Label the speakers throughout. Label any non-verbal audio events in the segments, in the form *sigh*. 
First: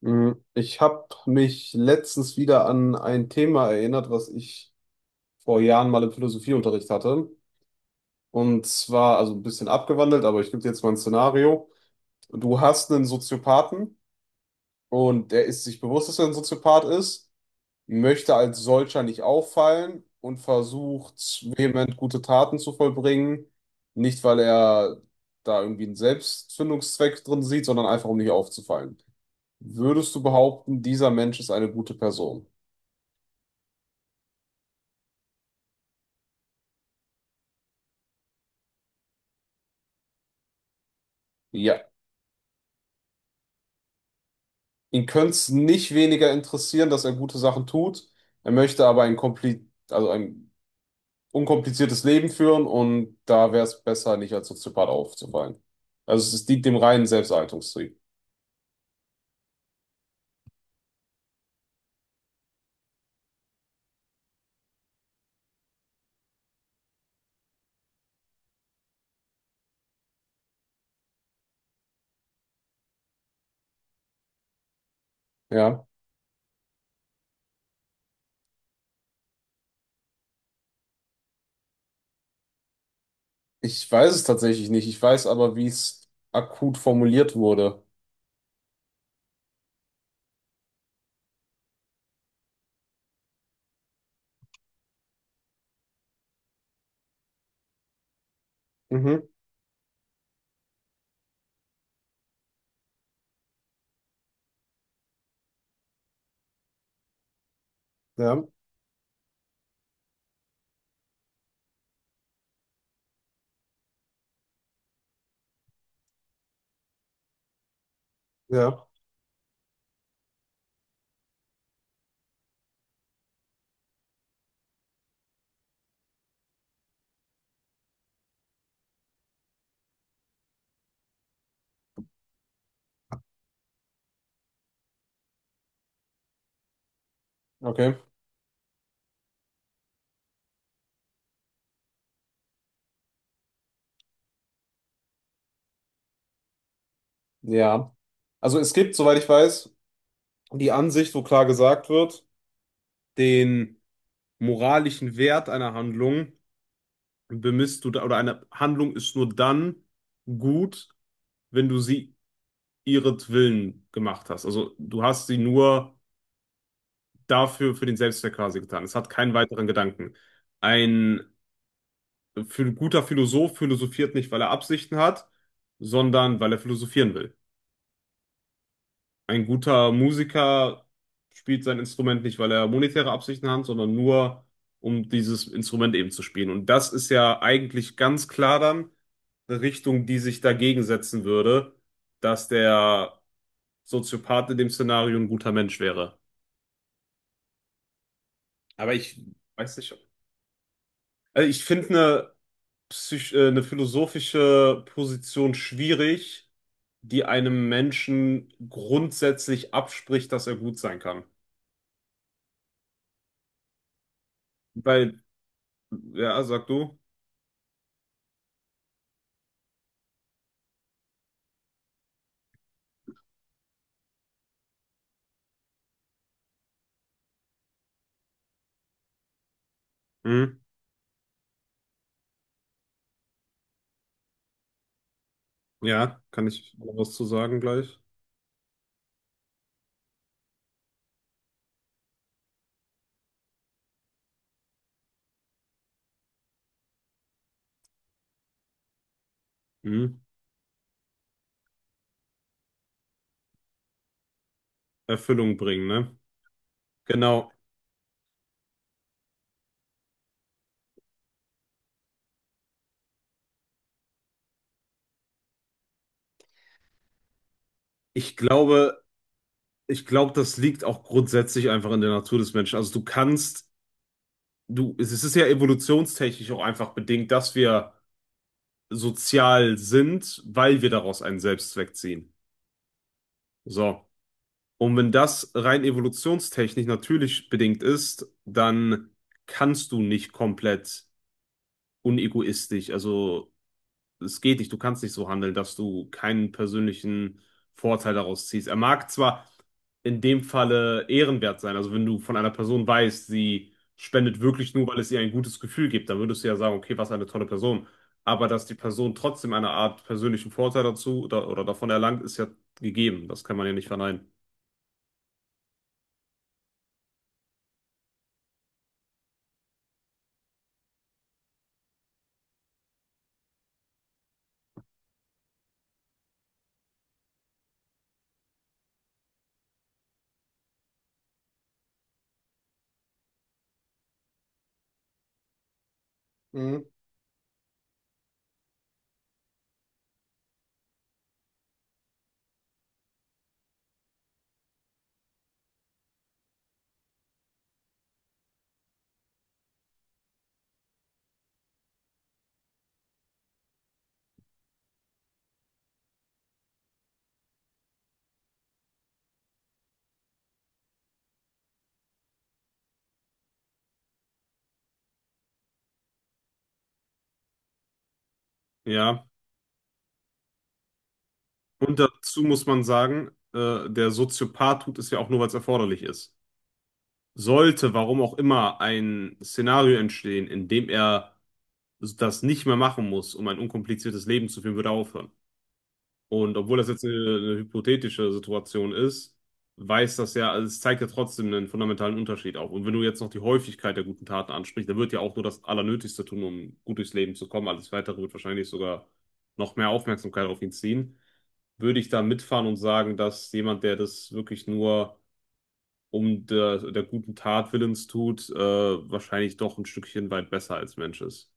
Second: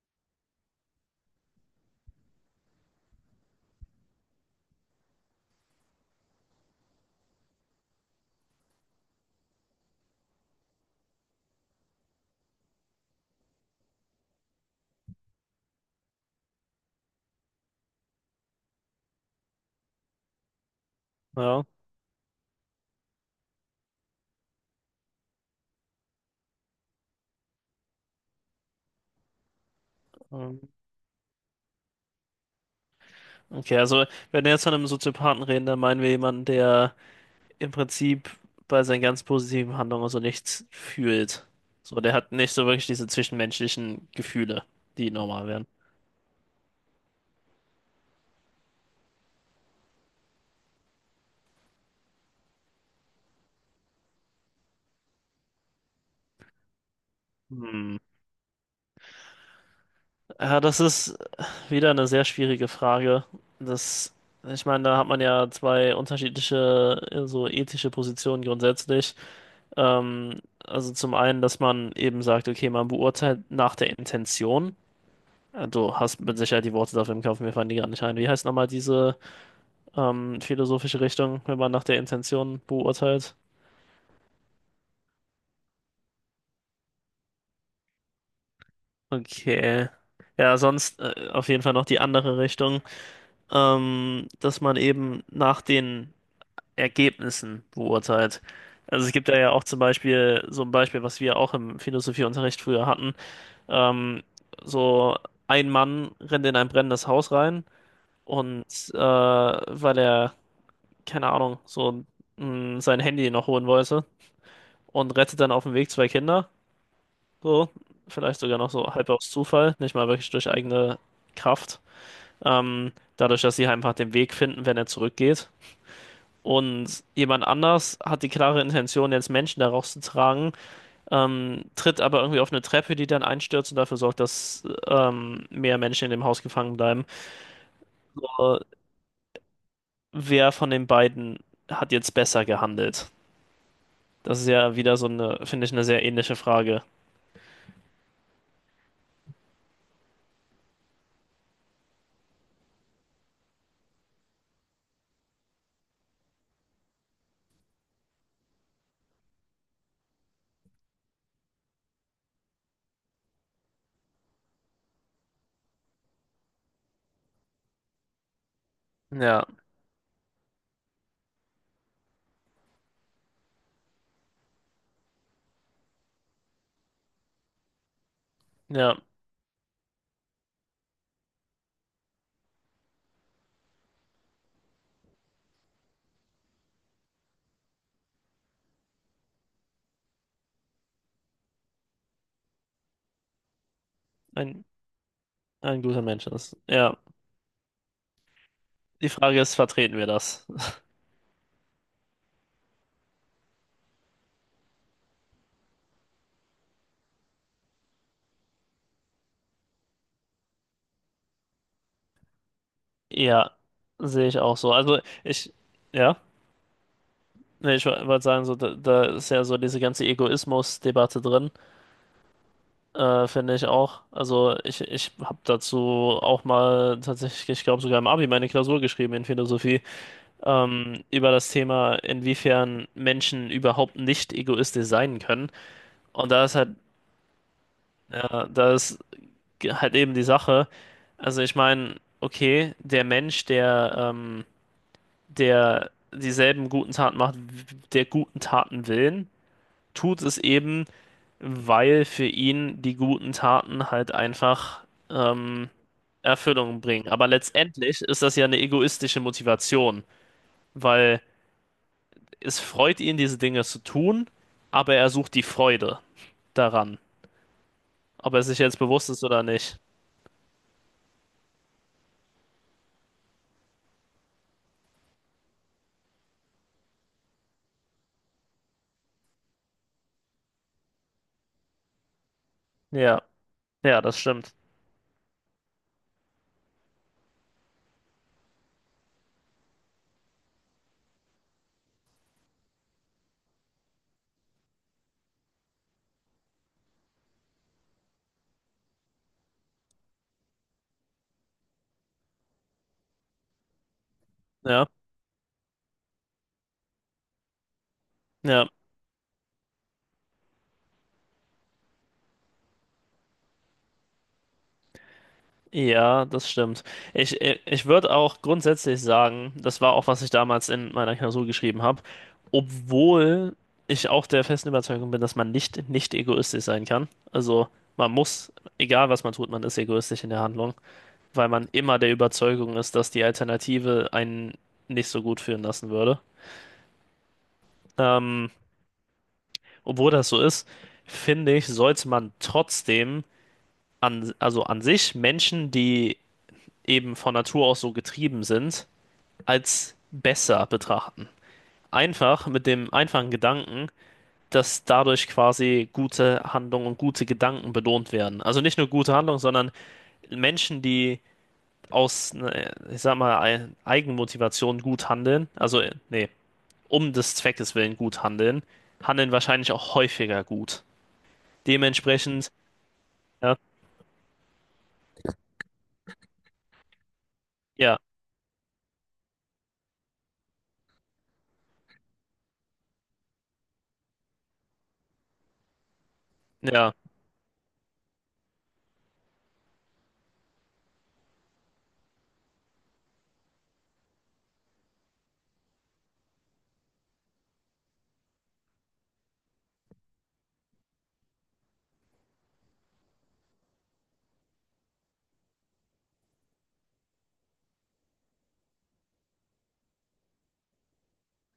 Speaker 1: Ich habe mich letztens wieder an ein Thema erinnert, was ich vor Jahren mal im Philosophieunterricht hatte. Und zwar, also ein bisschen abgewandelt, aber ich gebe dir jetzt mal ein Szenario. Du hast einen Soziopathen und der ist sich bewusst, dass er ein Soziopath ist, möchte als solcher nicht auffallen und versucht
Speaker 2: Ja.
Speaker 1: vehement gute Taten zu vollbringen. Nicht, weil er da irgendwie einen Selbstfindungszweck drin sieht, sondern einfach, um nicht aufzufallen. Würdest du
Speaker 2: ähm,
Speaker 1: behaupten, dieser Mensch ist eine gute Person?
Speaker 2: Okay, also wenn wir jetzt von einem Soziopathen reden, dann meinen wir jemanden, der im Prinzip bei seinen ganz positiven Handlungen so nichts fühlt.
Speaker 1: Ja,
Speaker 2: So, der hat nicht so wirklich diese zwischenmenschlichen Gefühle,
Speaker 1: ihn
Speaker 2: die
Speaker 1: könnte
Speaker 2: normal
Speaker 1: es
Speaker 2: wären.
Speaker 1: nicht weniger interessieren, dass er gute Sachen tut. Er möchte aber ein kompli also ein unkompliziertes Leben führen und da wäre es besser, nicht als Soziopath aufzufallen. Also es dient dem reinen
Speaker 2: Hm.
Speaker 1: Selbsterhaltungstrieb.
Speaker 2: Ja, das ist wieder eine sehr schwierige Frage. Das, ich meine, da hat man ja zwei unterschiedliche so ethische Positionen grundsätzlich. Also zum einen, dass man eben sagt, okay, man beurteilt nach der Intention. Ja,
Speaker 1: Ja,
Speaker 2: du hast mit Sicherheit die Worte dafür im Kopf, mir fallen die gerade nicht ein. Wie heißt nochmal diese philosophische Richtung, wenn man nach der Intention beurteilt?
Speaker 1: ich weiß es tatsächlich nicht. Ich weiß aber, wie es akut formuliert wurde.
Speaker 2: Okay. Ja, sonst auf jeden Fall noch die andere Richtung, dass man eben nach den Ergebnissen beurteilt. Also es
Speaker 1: Mhm,
Speaker 2: gibt da ja auch zum Beispiel so ein Beispiel, was wir auch im Philosophieunterricht früher hatten. Ähm, so ein Mann rennt in ein brennendes Haus rein
Speaker 1: ja,
Speaker 2: und weil er keine Ahnung, so sein Handy noch holen wollte und rettet dann auf dem Weg zwei Kinder. So, vielleicht sogar noch
Speaker 1: ja.
Speaker 2: so halb aus Zufall, nicht mal wirklich durch eigene Kraft. Ähm, Dadurch, dass sie halt einfach den Weg finden, wenn er zurückgeht. Und jemand anders hat die klare Intention, jetzt Menschen da rauszutragen, tritt aber irgendwie auf eine Treppe, die dann einstürzt und dafür sorgt, dass mehr Menschen in dem Haus gefangen bleiben.
Speaker 1: Okay,
Speaker 2: Äh, wer von den beiden hat jetzt besser gehandelt? Das ist ja wieder so eine, finde ich, eine sehr ähnliche Frage.
Speaker 1: ja. Also es gibt, soweit ich weiß, die Ansicht, wo klar gesagt wird, den moralischen Wert einer Handlung bemisst du da, oder eine Handlung ist nur dann gut, wenn du sie ihretwillen gemacht hast. Also du hast sie nur dafür, für den Selbstzweck quasi getan. Es hat keinen
Speaker 2: Ja,
Speaker 1: weiteren Gedanken. Ein guter Philosoph philosophiert nicht, weil er Absichten hat, sondern weil er philosophieren will.
Speaker 2: ja,
Speaker 1: Ein guter Musiker spielt sein Instrument nicht, weil er monetäre Absichten hat, sondern nur, um dieses Instrument eben zu spielen. Und das ist ja eigentlich ganz klar dann eine Richtung, die sich dagegen setzen würde, dass der Soziopath in
Speaker 2: ein,
Speaker 1: dem Szenario ein guter Mensch
Speaker 2: ein guter
Speaker 1: wäre.
Speaker 2: Mensch ist. Ja,
Speaker 1: Aber
Speaker 2: die
Speaker 1: ich
Speaker 2: Frage ist,
Speaker 1: weiß nicht.
Speaker 2: vertreten wir das?
Speaker 1: Also ich finde eine, eine philosophische Position schwierig, die einem Menschen grundsätzlich abspricht, dass er gut sein kann.
Speaker 2: Ja, sehe ich auch so. Also
Speaker 1: Weil.
Speaker 2: ich, ja,
Speaker 1: Ja, sag du.
Speaker 2: nee, ich wollte sagen, so, da ist ja so diese ganze Egoismus-Debatte drin, finde ich auch. Also ich habe dazu auch mal tatsächlich, ich glaube sogar im Abi meine Klausur geschrieben in Philosophie,
Speaker 1: Hm.
Speaker 2: über das Thema, inwiefern Menschen überhaupt nicht egoistisch sein können.
Speaker 1: Ja,
Speaker 2: Und da
Speaker 1: kann
Speaker 2: ist halt,
Speaker 1: ich noch was zu sagen gleich?
Speaker 2: ja, da ist halt eben die Sache. Also ich meine, okay, der Mensch, der dieselben guten Taten macht, der guten Taten willen,
Speaker 1: Hm.
Speaker 2: tut es eben, weil für ihn die guten Taten halt einfach
Speaker 1: Erfüllung
Speaker 2: ähm,
Speaker 1: bringen, ne?
Speaker 2: Erfüllung bringen. Aber
Speaker 1: Genau.
Speaker 2: letztendlich ist das ja eine egoistische Motivation, weil es freut ihn, diese Dinge zu tun, aber er sucht die Freude daran, ob
Speaker 1: Ich
Speaker 2: er sich jetzt
Speaker 1: glaube,
Speaker 2: bewusst ist oder nicht.
Speaker 1: ich glaube, das liegt auch grundsätzlich einfach in der Natur des Menschen. Also es ist ja evolutionstechnisch auch einfach bedingt, dass wir sozial sind, weil wir daraus einen Selbstzweck ziehen.
Speaker 2: Ja, ja,
Speaker 1: So.
Speaker 2: das stimmt.
Speaker 1: Und wenn das rein evolutionstechnisch natürlich bedingt ist, dann kannst du nicht komplett unegoistisch, also es geht nicht, du kannst nicht so handeln, dass du keinen persönlichen Vorteil daraus ziehst. Er mag zwar in dem Falle ehrenwert sein, also wenn du von einer Person weißt, sie spendet wirklich nur,
Speaker 2: Ja,
Speaker 1: weil es ihr ein gutes Gefühl gibt, dann würdest du ja sagen, okay, was eine tolle Person. Aber dass
Speaker 2: ja.
Speaker 1: die Person trotzdem eine Art persönlichen Vorteil dazu oder davon erlangt, ist ja gegeben. Das kann man ja nicht verneinen.
Speaker 2: Ja, das stimmt. Ich würde auch grundsätzlich sagen, das war auch, was ich damals in meiner Klausur geschrieben habe, obwohl ich auch der festen Überzeugung bin, dass man nicht egoistisch sein kann. Also man muss, egal was man tut, man ist egoistisch in der Handlung, weil man immer der Überzeugung ist, dass die Alternative einen nicht so gut fühlen lassen würde.
Speaker 1: Mhm.
Speaker 2: Ähm, Obwohl das so ist, finde ich, sollte man trotzdem also an sich Menschen, die eben von Natur aus so getrieben sind, als besser betrachten. Einfach mit dem einfachen Gedanken, dass dadurch quasi gute Handlungen und gute Gedanken belohnt werden. Also nicht nur gute Handlungen, sondern Menschen, die aus, ne, ich sag mal, Eigenmotivation gut handeln, also nee, um des Zweckes willen gut handeln,
Speaker 1: Ja.
Speaker 2: handeln wahrscheinlich auch häufiger gut.
Speaker 1: Und dazu
Speaker 2: Dementsprechend,
Speaker 1: muss man sagen,
Speaker 2: ja,
Speaker 1: der Soziopath tut es ja auch nur, weil es erforderlich ist. Sollte,
Speaker 2: ja,
Speaker 1: warum auch immer, ein Szenario entstehen, in dem er das nicht mehr machen muss, um ein unkompliziertes Leben zu führen, würde er aufhören. Und obwohl das
Speaker 2: ja.
Speaker 1: jetzt eine hypothetische Situation ist, weiß das ja, also es zeigt ja trotzdem einen fundamentalen Unterschied auf. Und wenn du jetzt noch die Häufigkeit der guten Taten ansprichst, dann wird ja auch nur das Allernötigste tun, um gut durchs Leben zu kommen. Alles Weitere wird wahrscheinlich sogar noch mehr Aufmerksamkeit auf ihn ziehen. Würde ich da mitfahren und sagen, dass jemand, der das wirklich nur um der guten Tat willens tut, wahrscheinlich doch ein Stückchen weit besser als Mensch ist.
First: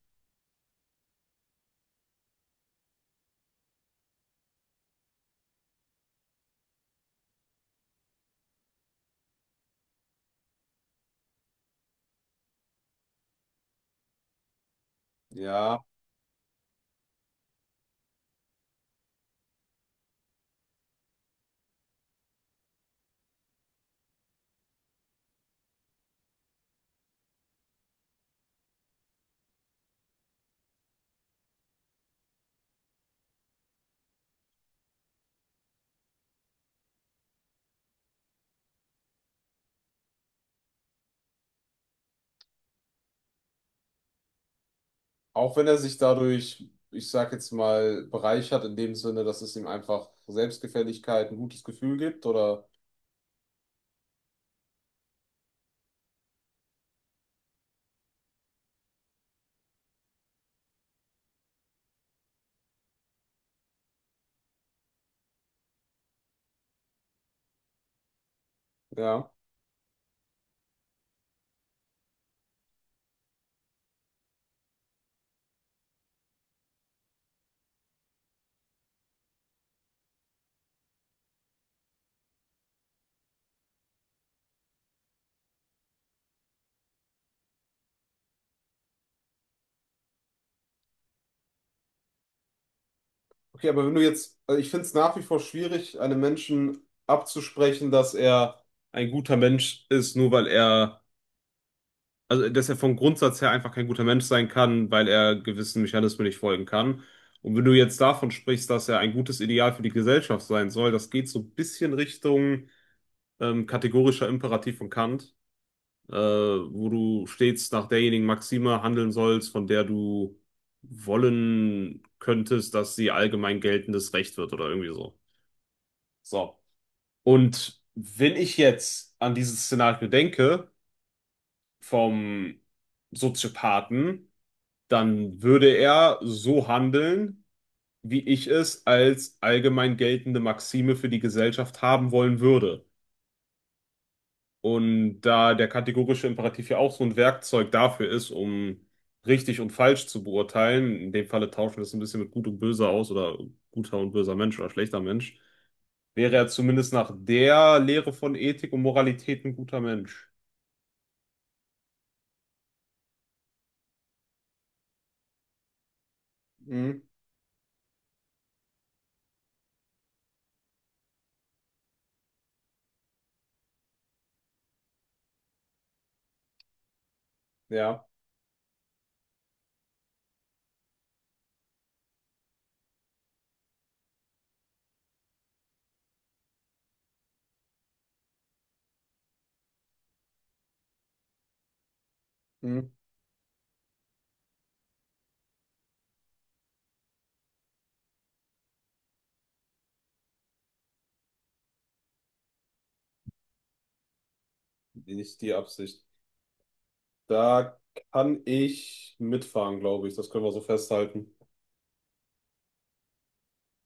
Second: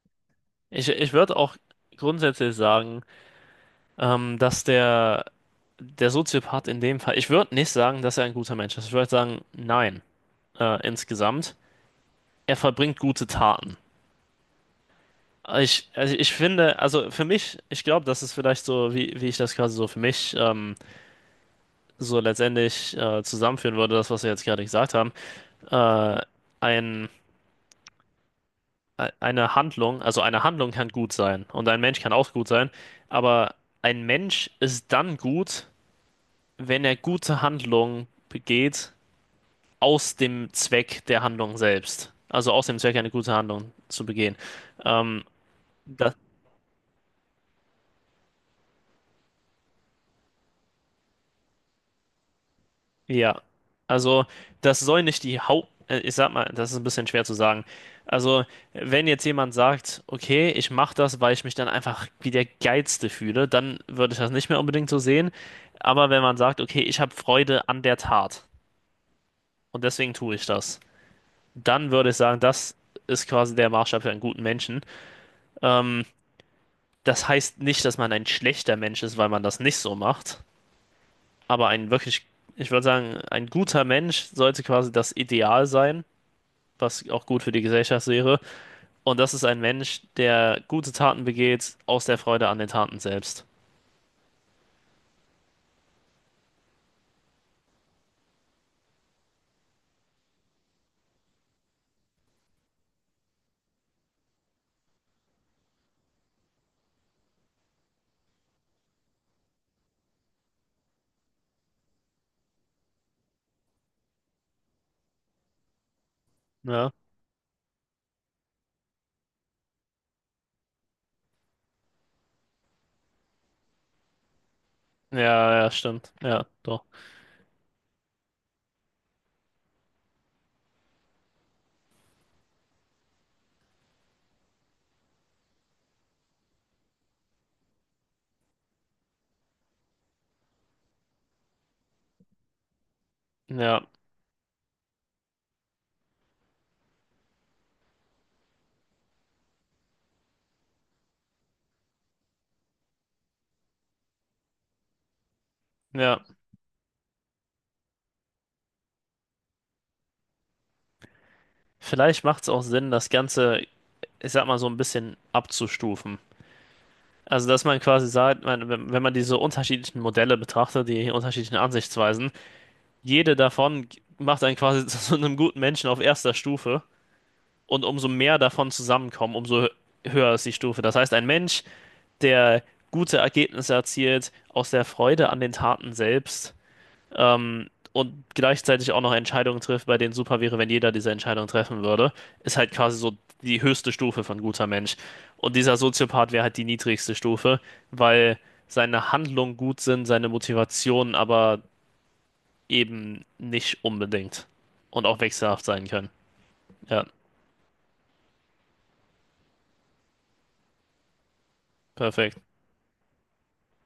Speaker 2: Ich würde auch grundsätzlich sagen, ähm, dass der, der Soziopath in dem Fall, ich würde nicht sagen, dass er ein guter Mensch ist. Ich würde sagen, nein, insgesamt. Er verbringt gute Taten.
Speaker 1: Ja,
Speaker 2: Ich finde, also für mich, ich glaube, das ist vielleicht so, wie ich das quasi so für mich so letztendlich zusammenführen würde, das, was wir jetzt gerade gesagt haben. Äh, ein, eine Handlung, also eine Handlung kann gut sein und ein Mensch kann auch gut sein, aber ein Mensch ist dann gut, wenn er gute Handlungen begeht aus dem Zweck der Handlung selbst. Also aus dem Zweck, eine gute Handlung zu begehen. Ähm,
Speaker 1: auch wenn er sich
Speaker 2: Das,
Speaker 1: dadurch, ich sag jetzt mal, bereichert in dem Sinne, dass es ihm einfach Selbstgefälligkeit, ein gutes Gefühl gibt oder
Speaker 2: ja, also das soll nicht die Haupt... Ich sag mal, das ist ein bisschen schwer zu sagen. Also wenn jetzt jemand sagt, okay, ich mache das, weil ich mich dann einfach wie der Geilste fühle, dann würde ich das nicht mehr unbedingt so sehen. Aber wenn man sagt, okay, ich habe Freude an der Tat
Speaker 1: ja.
Speaker 2: und deswegen tue ich das, dann würde ich sagen, das ist quasi der Maßstab für einen guten Menschen. Ähm, Das heißt nicht, dass man ein schlechter Mensch ist, weil man das nicht so macht. Aber ein wirklich, ich würde sagen, ein guter Mensch sollte quasi das Ideal sein, was auch gut für die Gesellschaft wäre. Und das ist ein Mensch, der gute Taten begeht aus der Freude an den Taten selbst.
Speaker 1: Okay, aber wenn du jetzt, also ich finde es nach wie vor schwierig, einem Menschen abzusprechen, dass er ein guter Mensch ist, nur weil er. Also, dass er vom Grundsatz her einfach kein guter Mensch sein kann, weil er gewissen Mechanismen nicht folgen kann. Und wenn du jetzt davon sprichst, dass er ein gutes Ideal für die Gesellschaft sein soll, das geht so ein bisschen Richtung kategorischer Imperativ von Kant, wo
Speaker 2: Ja,
Speaker 1: du stets nach derjenigen Maxime handeln sollst, von der du wollen könntest, dass sie allgemein geltendes Recht wird oder irgendwie so.
Speaker 2: ja, ja, stimmt. Ja,
Speaker 1: So.
Speaker 2: doch.
Speaker 1: Und wenn ich jetzt an dieses Szenario denke, vom Soziopathen, dann würde er so handeln, wie ich es als allgemein geltende Maxime für die Gesellschaft haben wollen würde.
Speaker 2: Ja,
Speaker 1: Und da der kategorische Imperativ ja auch so ein Werkzeug dafür ist, um richtig und falsch zu beurteilen, in dem Falle tauschen wir es ein bisschen mit gut und böse aus oder guter und böser Mensch oder schlechter Mensch,
Speaker 2: ja.
Speaker 1: wäre er zumindest nach der Lehre von Ethik und Moralität ein guter Mensch.
Speaker 2: Vielleicht macht es auch Sinn, das Ganze, ich sag mal, so ein bisschen abzustufen.
Speaker 1: Mhm.
Speaker 2: Also, dass man quasi sagt, man, wenn man diese unterschiedlichen Modelle betrachtet, die unterschiedlichen Ansichtsweisen, jede davon macht einen quasi *laughs* zu so einem guten Menschen auf erster Stufe. Und
Speaker 1: Ja.
Speaker 2: umso mehr davon zusammenkommen, höher ist die Stufe. Das heißt, ein Mensch, der gute Ergebnisse erzielt, aus der Freude an den Taten selbst, ähm, und gleichzeitig auch noch Entscheidungen trifft, bei denen super wäre, wenn jeder diese Entscheidung treffen würde, ist halt
Speaker 1: Mhm.
Speaker 2: quasi so die höchste Stufe von guter Mensch. Und dieser Soziopath wäre halt die niedrigste Stufe, weil seine Handlungen gut sind, seine Motivationen aber eben nicht unbedingt und auch
Speaker 1: Nicht die
Speaker 2: wechselhaft sein
Speaker 1: Absicht.
Speaker 2: können. Ja,
Speaker 1: Da kann ich mitfahren, glaube ich. Das können wir so festhalten.
Speaker 2: perfekt.